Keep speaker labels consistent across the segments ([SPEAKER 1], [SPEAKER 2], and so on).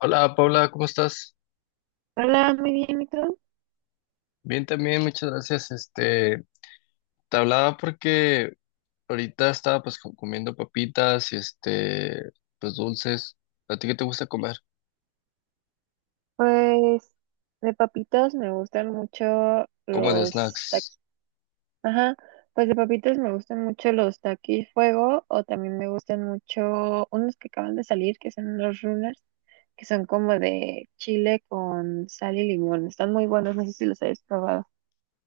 [SPEAKER 1] Hola Paula, ¿cómo estás?
[SPEAKER 2] Hola, muy bien, ¿y tú?
[SPEAKER 1] Bien también, muchas gracias. Te hablaba porque ahorita estaba pues comiendo papitas y pues dulces. ¿A ti qué te gusta comer?
[SPEAKER 2] Pues de papitos me gustan mucho
[SPEAKER 1] Como de
[SPEAKER 2] los
[SPEAKER 1] snacks.
[SPEAKER 2] taquis. Ajá, pues de papitos me gustan mucho los taquis fuego o también me gustan mucho unos que acaban de salir, que son los runners, que son como de chile con sal y limón. Están muy buenos, no sé si los habéis probado.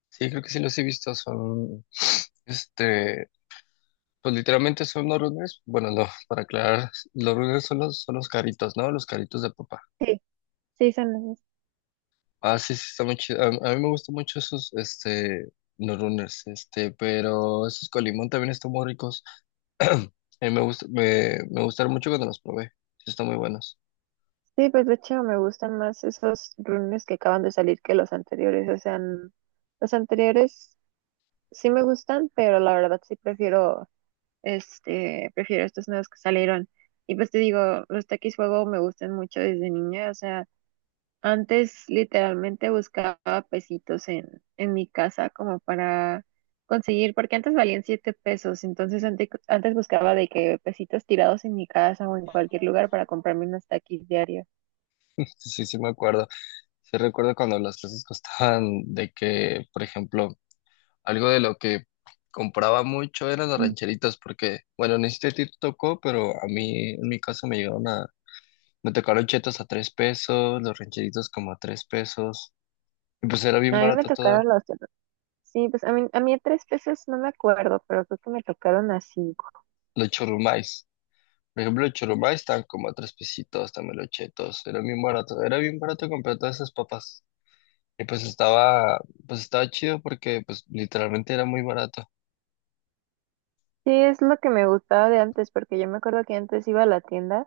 [SPEAKER 1] Sí, creo que sí los he visto, son, este, pues literalmente son los runners. Bueno, no, para aclarar, los runners son son los caritos, ¿no? Los caritos de papá.
[SPEAKER 2] Sí, sí, son esos.
[SPEAKER 1] Ah, sí, sí, está muy chido. A mí me gustan mucho esos, los runners, pero esos con limón también están muy ricos. A mí me gustaron mucho cuando los probé. Sí, están muy buenos.
[SPEAKER 2] Sí, pues de hecho me gustan más esos runners que acaban de salir que los anteriores. O sea, los anteriores sí me gustan, pero la verdad sí prefiero. Este, prefiero estos nuevos que salieron. Y pues te digo, los taquis fuego me gustan mucho desde niña. O sea, antes literalmente buscaba pesitos en, mi casa como para conseguir, porque antes valían 7 pesos. Entonces antes, antes buscaba de que pesitos tirados en mi casa o en cualquier lugar para comprarme unos taquis diarios.
[SPEAKER 1] Sí, sí, me acuerdo. Sí, recuerdo cuando las clases costaban de que, por ejemplo, algo de lo que compraba mucho eran las
[SPEAKER 2] Mm.
[SPEAKER 1] rancheritas, porque, bueno, ni siquiera te tocó, pero a mí, en mi caso, me llegaron a. Me tocaron chetos a 3 pesos, los rancheritos como a 3 pesos. Y pues era bien
[SPEAKER 2] A mí me
[SPEAKER 1] barato todo.
[SPEAKER 2] tocaron los... Sí, pues a mí de 3 pesos no me acuerdo, pero creo que me tocaron así.
[SPEAKER 1] Los churrumais. Por ejemplo, los churrumais estaban como a 3 pesitos, también los chetos. Era bien barato. Era bien barato comprar todas esas papas. Y pues estaba chido porque pues literalmente era muy barato.
[SPEAKER 2] Sí, es lo que me gustaba de antes, porque yo me acuerdo que antes iba a la tienda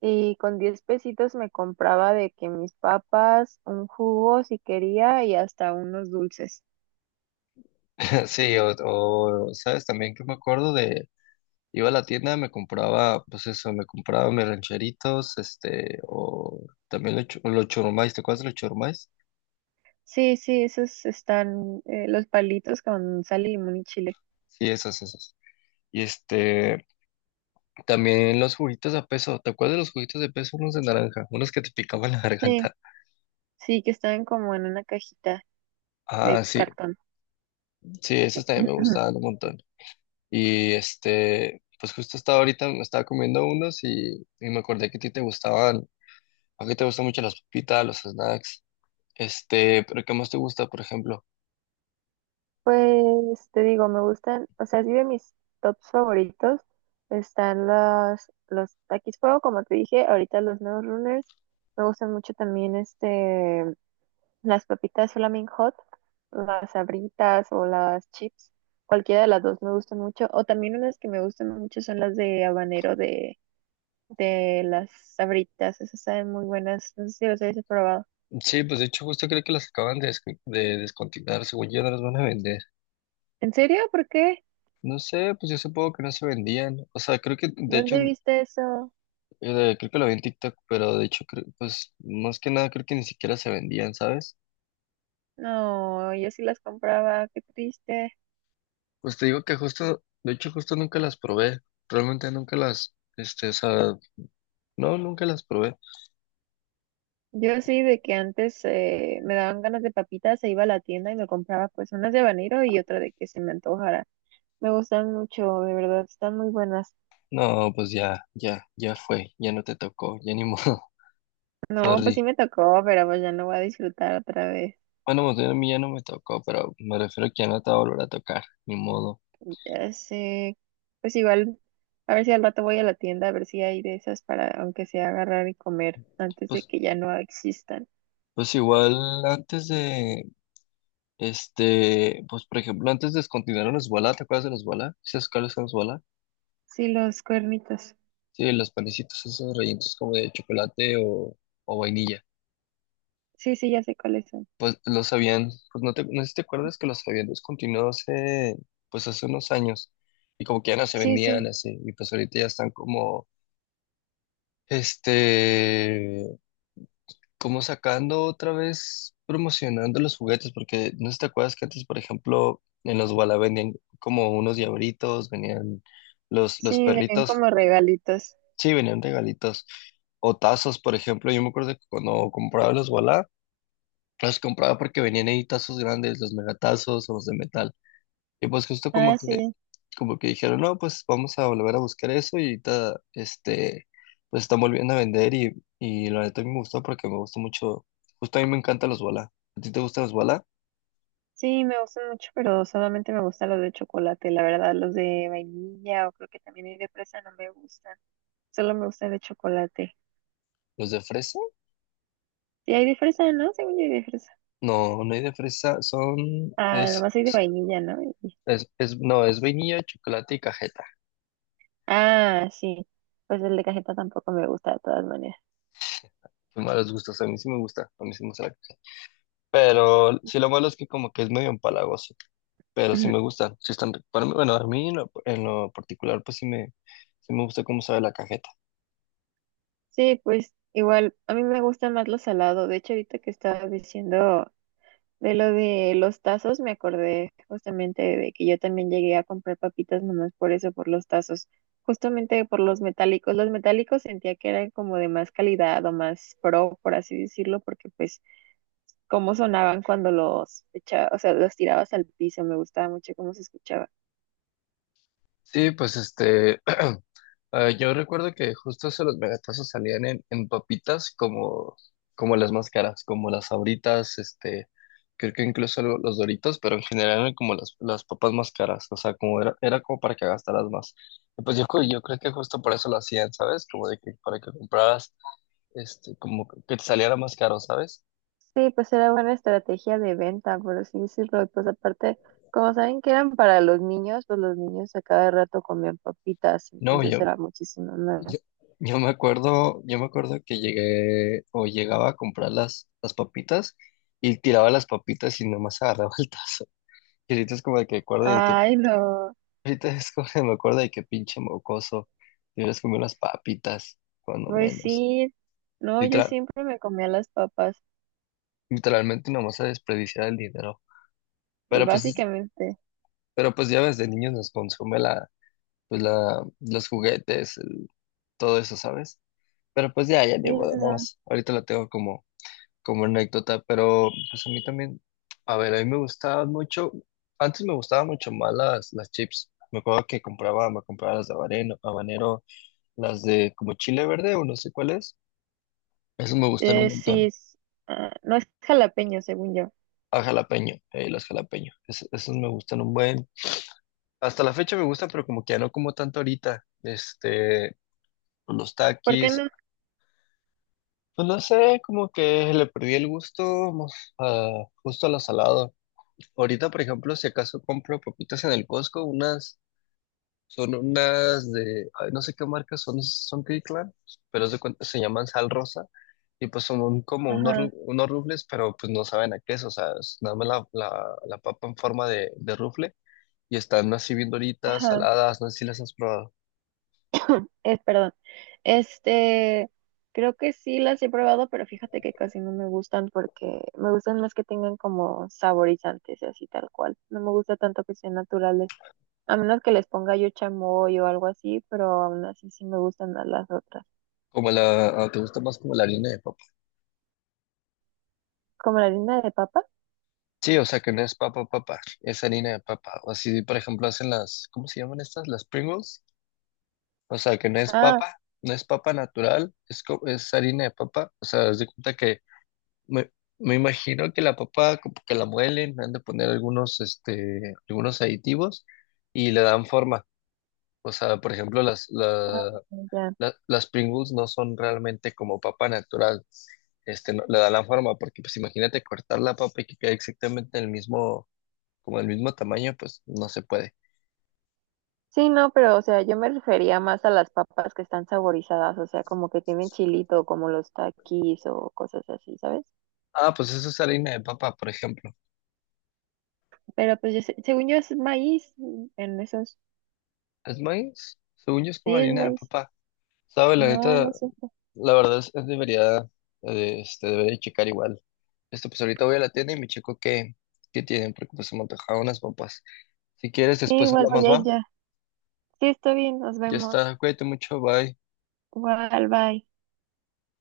[SPEAKER 2] y con 10 pesitos me compraba de que mis papas, un jugo si quería y hasta unos dulces.
[SPEAKER 1] Sí, sabes también que me acuerdo iba a la tienda, me compraba, pues eso, me compraba mis rancheritos, o también los churrumais, ¿te acuerdas de los churrumais?
[SPEAKER 2] Sí, sí, esos están los palitos con sal y limón y chile.
[SPEAKER 1] Sí, esas, esas. Y también los juguitos a peso, ¿te acuerdas de los juguitos de peso? Unos de naranja, unos que te picaban la
[SPEAKER 2] Sí,
[SPEAKER 1] garganta.
[SPEAKER 2] sí, que están como en una cajita de
[SPEAKER 1] Ah, sí,
[SPEAKER 2] cartón.
[SPEAKER 1] sí, esos también me gustaban un montón. Y pues justo estaba ahorita, me estaba comiendo unos y me acordé que a ti te gustaban, a ti te gustan mucho las papitas, los snacks, pero ¿qué más te gusta, por ejemplo?
[SPEAKER 2] Pues te digo, me gustan, o sea, sí de mis tops favoritos están los, Takis Fuego, como te dije, ahorita los nuevos runners. Me gustan mucho también este las papitas Flaming Hot, las sabritas o las chips, cualquiera de las dos me gustan mucho. O también unas que me gustan mucho son las de habanero de las sabritas, esas saben muy buenas, no sé si las habéis probado.
[SPEAKER 1] Sí, pues de hecho justo creo que las acaban de descontinuar, según yo no las van a vender.
[SPEAKER 2] ¿En serio? ¿Por qué?
[SPEAKER 1] No sé, pues yo supongo que no se vendían, o sea, creo que de hecho,
[SPEAKER 2] ¿Dónde viste eso?
[SPEAKER 1] creo que lo vi en TikTok, pero de hecho, pues más que nada creo que ni siquiera se vendían, ¿sabes?
[SPEAKER 2] No, yo sí las compraba, qué triste.
[SPEAKER 1] Pues te digo que justo, de hecho justo nunca las probé, realmente nunca las, o sea, no, nunca las probé.
[SPEAKER 2] Yo sí de que antes me daban ganas de papitas, se iba a la tienda y me compraba pues unas de habanero y otra de que se me antojara. Me gustan mucho, de verdad, están muy buenas.
[SPEAKER 1] No, pues ya, ya, ya fue, ya no te tocó, ya ni modo,
[SPEAKER 2] No, pues sí
[SPEAKER 1] sorry.
[SPEAKER 2] me tocó, pero pues ya no voy a disfrutar otra vez.
[SPEAKER 1] Bueno, más bien a mí ya no me tocó, pero me refiero que ya no te va a volver a tocar, ni modo.
[SPEAKER 2] Ya sé, pues igual, a ver si al rato voy a la tienda, a ver si hay de esas para aunque sea agarrar y comer antes de
[SPEAKER 1] Pues,
[SPEAKER 2] que ya no existan.
[SPEAKER 1] pues igual antes pues por ejemplo, antes descontinuaron los bola, ¿te acuerdas de los bola? ¿Sabes cuáles son los bola?
[SPEAKER 2] Sí, los cuernitos.
[SPEAKER 1] Sí, los panecitos esos rellenos como de chocolate o vainilla.
[SPEAKER 2] Sí, sí, ya sé cuáles son.
[SPEAKER 1] Pues los habían, pues no te, no sé si te acuerdas que los habían descontinuado pues hace unos años. Y como que ya no se
[SPEAKER 2] Sí, sí,
[SPEAKER 1] vendían así, y pues ahorita ya están Este, como sacando otra vez, promocionando los juguetes, porque no sé si te acuerdas que antes, por ejemplo, en los Walla vendían como unos diabritos, venían los
[SPEAKER 2] sí, venían
[SPEAKER 1] perritos,
[SPEAKER 2] como regalitos.
[SPEAKER 1] sí, venían regalitos, o tazos, por ejemplo, yo me acuerdo que cuando compraba los Walla, los compraba porque venían ahí tazos grandes, los megatazos o los de metal. Y pues justo como
[SPEAKER 2] Ah,
[SPEAKER 1] que,
[SPEAKER 2] sí.
[SPEAKER 1] como que dijeron, no, pues vamos a volver a buscar eso y ahorita, pues están volviendo a vender y la neta a mí me gustó porque me gustó mucho, justo a mí me encantan los bola. ¿A ti te gustan los bola?
[SPEAKER 2] Sí, me gustan mucho, pero solamente me gustan los de chocolate, la verdad, los de vainilla o creo que también hay de fresa, no me gustan. Solo me gustan de chocolate.
[SPEAKER 1] ¿Los de fresa?
[SPEAKER 2] Sí, hay de fresa, ¿no? Según yo hay de fresa.
[SPEAKER 1] No, no hay de fresa, son,
[SPEAKER 2] Ah,
[SPEAKER 1] es,
[SPEAKER 2] nomás hay de vainilla, ¿no? Y-
[SPEAKER 1] es- no, es vainilla, chocolate y cajeta.
[SPEAKER 2] Ah, sí. Pues el de cajeta tampoco me gusta de todas maneras.
[SPEAKER 1] Qué malos gustos, a mí sí me gusta, a mí sí me gusta la cajeta. Pero sí lo malo es que como que es medio empalagoso, pero sí me gustan, sí están ricos, para mí, bueno, a mí en lo particular pues sí me gusta cómo sabe la cajeta.
[SPEAKER 2] Sí, pues igual, a mí me gusta más lo salado. De hecho, ahorita que estaba diciendo de lo de los tazos me acordé justamente de que yo también llegué a comprar papitas nomás por eso, por los tazos, justamente por los metálicos. Los metálicos sentía que eran como de más calidad o más pro, por así decirlo, porque pues cómo sonaban cuando los echaba, o sea, los tirabas al piso, me gustaba mucho cómo se escuchaba.
[SPEAKER 1] Sí, pues yo recuerdo que justo esos los megatazos salían en papitas como las más caras, como las Sabritas, creo que incluso los Doritos, pero en general eran como las papas más caras, o sea, como era como para que gastaras más. Y pues yo creo que justo por eso lo hacían, ¿sabes? Como de que para que compraras, como que te saliera más caro, ¿sabes?
[SPEAKER 2] Sí, pues era buena estrategia de venta, por así decirlo. Y pues aparte, como saben que eran para los niños, pues los niños a cada rato comían papitas,
[SPEAKER 1] No,
[SPEAKER 2] entonces era muchísimo
[SPEAKER 1] Yo,
[SPEAKER 2] más.
[SPEAKER 1] yo me acuerdo que llegué o llegaba a comprar las papitas y tiraba las papitas y nomás agarraba el tazo. Y ahorita es como de que acuerdo de que,
[SPEAKER 2] Ay, no.
[SPEAKER 1] ahorita es como que me acuerdo de que pinche mocoso, te hubieras comido las papitas, cuando
[SPEAKER 2] Pues
[SPEAKER 1] menos.
[SPEAKER 2] sí, no, yo
[SPEAKER 1] Literal,
[SPEAKER 2] siempre me comía las papas,
[SPEAKER 1] Literalmente nomás a desperdiciar el dinero. Pero pues, es-
[SPEAKER 2] básicamente.
[SPEAKER 1] pero pues ya ves, de niños nos consume los juguetes, todo eso, ¿sabes? Pero pues ya, ya
[SPEAKER 2] Sí,
[SPEAKER 1] ni modo,
[SPEAKER 2] no.
[SPEAKER 1] nomás. Ahorita lo tengo como anécdota, pero pues a mí también, a ver, a mí me gustaban mucho, antes me gustaban mucho más las chips. Me acuerdo que compraba, me compraba las de habanero, habanero, las de como chile verde o no sé cuál es. Esas me gustan un
[SPEAKER 2] Sí,
[SPEAKER 1] montón.
[SPEAKER 2] ah, no es jalapeño, según yo.
[SPEAKER 1] A jalapeño, las jalapeño. Esas me gustan un buen. Hasta la fecha me gustan, pero como que ya no como tanto ahorita. Los
[SPEAKER 2] ¿Por qué
[SPEAKER 1] taquis,
[SPEAKER 2] no?
[SPEAKER 1] pues no sé, como que le perdí el gusto mo- justo a lo salado. Ahorita, por ejemplo, si acaso compro papitas en el Costco, unas, son unas de, ay, no sé qué marca son Kirkland, pero se llaman sal rosa, y pues son como unos, ru-
[SPEAKER 2] Ajá,
[SPEAKER 1] unos rufles, pero pues no saben a qué es, o sea, es nada más la papa en forma de rufle, y están así bien doritas,
[SPEAKER 2] ajá,
[SPEAKER 1] saladas, no sé si las has probado.
[SPEAKER 2] perdón. Este, creo que sí las he probado, pero fíjate que casi no me gustan porque me gustan más que tengan como saborizantes y así tal cual. No me gusta tanto que sean naturales, a menos que les ponga yo chamoy o algo así, pero aún así sí me gustan más las otras.
[SPEAKER 1] Como la, ah, ¿te gusta más como la harina de papa?
[SPEAKER 2] ¿Como la harina de papa?
[SPEAKER 1] Sí, o sea que no es papa papa, es harina de papa. O así, por ejemplo, hacen las, ¿cómo se llaman estas? Las Pringles. O sea que no es
[SPEAKER 2] Ah,
[SPEAKER 1] papa, no es papa natural, es harina de papa. O sea, haz de cuenta que me, me imagino que la papa como que la muelen, le han de poner algunos aditivos y le dan forma. O sea, por ejemplo, las,
[SPEAKER 2] Ah,
[SPEAKER 1] la-
[SPEAKER 2] ya.
[SPEAKER 1] la- las Pringles no son realmente como papa natural. Le dan la forma, porque pues imagínate cortar la papa y que quede exactamente el mismo como del mismo tamaño, pues no se puede.
[SPEAKER 2] Sí, no, pero o sea, yo me refería más a las papas que están saborizadas, o sea, como que tienen chilito, como los taquis o cosas así, ¿sabes?
[SPEAKER 1] Ah, pues eso es harina de papa, por ejemplo.
[SPEAKER 2] Pero pues según yo es maíz en esos.
[SPEAKER 1] ¿Es maíz? Según yo es como
[SPEAKER 2] Sí, es
[SPEAKER 1] harina de
[SPEAKER 2] maíz.
[SPEAKER 1] papa. Sabe, la
[SPEAKER 2] No,
[SPEAKER 1] neta,
[SPEAKER 2] no sé.
[SPEAKER 1] la verdad es debería checar igual. Esto, pues ahorita voy a la tienda y me checo qué tienen, porque pues se me antojaron unas papas. Si quieres,
[SPEAKER 2] Sí,
[SPEAKER 1] después
[SPEAKER 2] igual voy
[SPEAKER 1] hablamos,
[SPEAKER 2] a ir
[SPEAKER 1] va.
[SPEAKER 2] ya. Sí, está bien, nos
[SPEAKER 1] Ya
[SPEAKER 2] vemos.
[SPEAKER 1] está, cuídate mucho, bye.
[SPEAKER 2] Igual, bye.